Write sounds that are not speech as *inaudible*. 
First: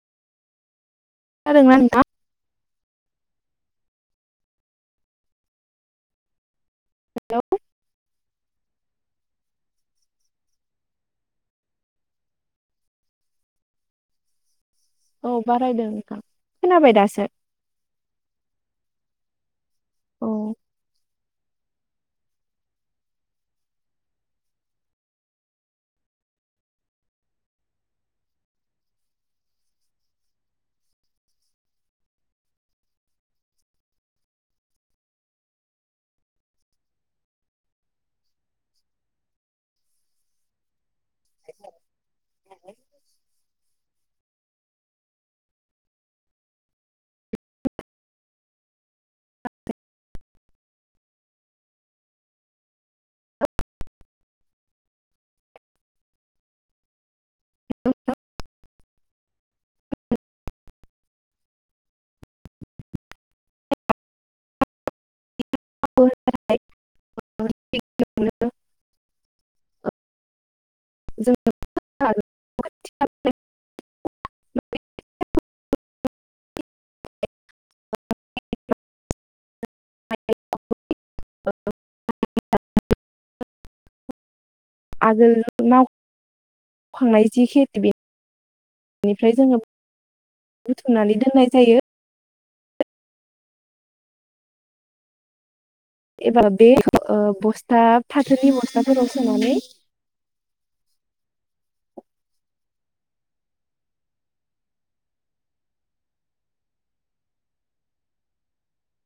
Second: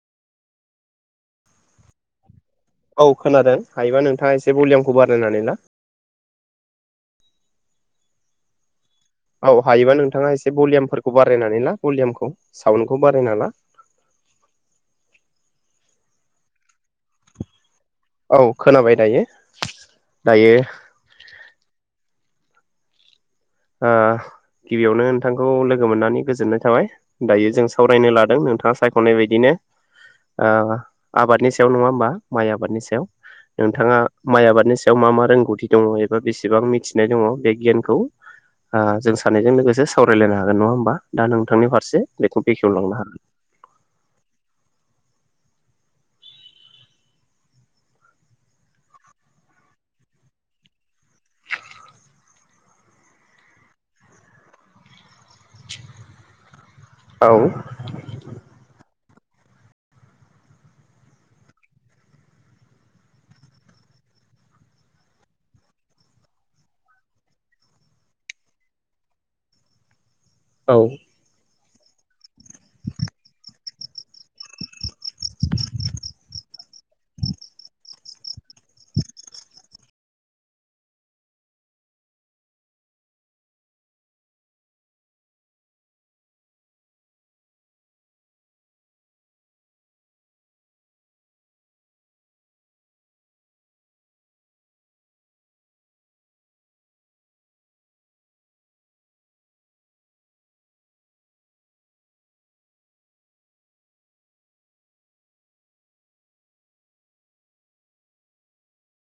जादोंना नोंथां। औ खोनादों हायोबा नोंथाङा एसे भलियामखौ बारायनानै ला। हेलौ। औ हायोबा नोंथाङा एसे भलियामफोरखौ बारायनानै ला भलिउामखौ साउन्डखौ बारायना ला। औ बारायदों नोंथां खोनाबाय दासो। औ खोनाबाय दायो। औ दायो। ओ गिबियावनो नोंथांखौ लोगो मोननानै गोजोननाय थाबाय दायो जों सावरायनो लादों नोंथाङा सायख'नाय बायदिनो ओ आबादनि सायाव नङा होमबा माइ आबादनि सायाव नोंथाङा माइ आबादनि सायाव मा मा रोंगौथि दङ एबा बेसेबां मिथिनाय दङ बे गियानखौ। ओ जों सानायजों लोगोसे सावरायलायनो हागोन नङा होमबा दा नोंथांनि फारसे। बेखौ बेखेवलांनो हागोन। औ। *unintelligible* औ। *unintelligible* आगोल माव खांनाय जि खेथि बेनिफ्राय जोङो बुथुमनानै दोननाय जायो। एबा बे ओ बस्था फाथोनि बस्थाफोराव सोनानै।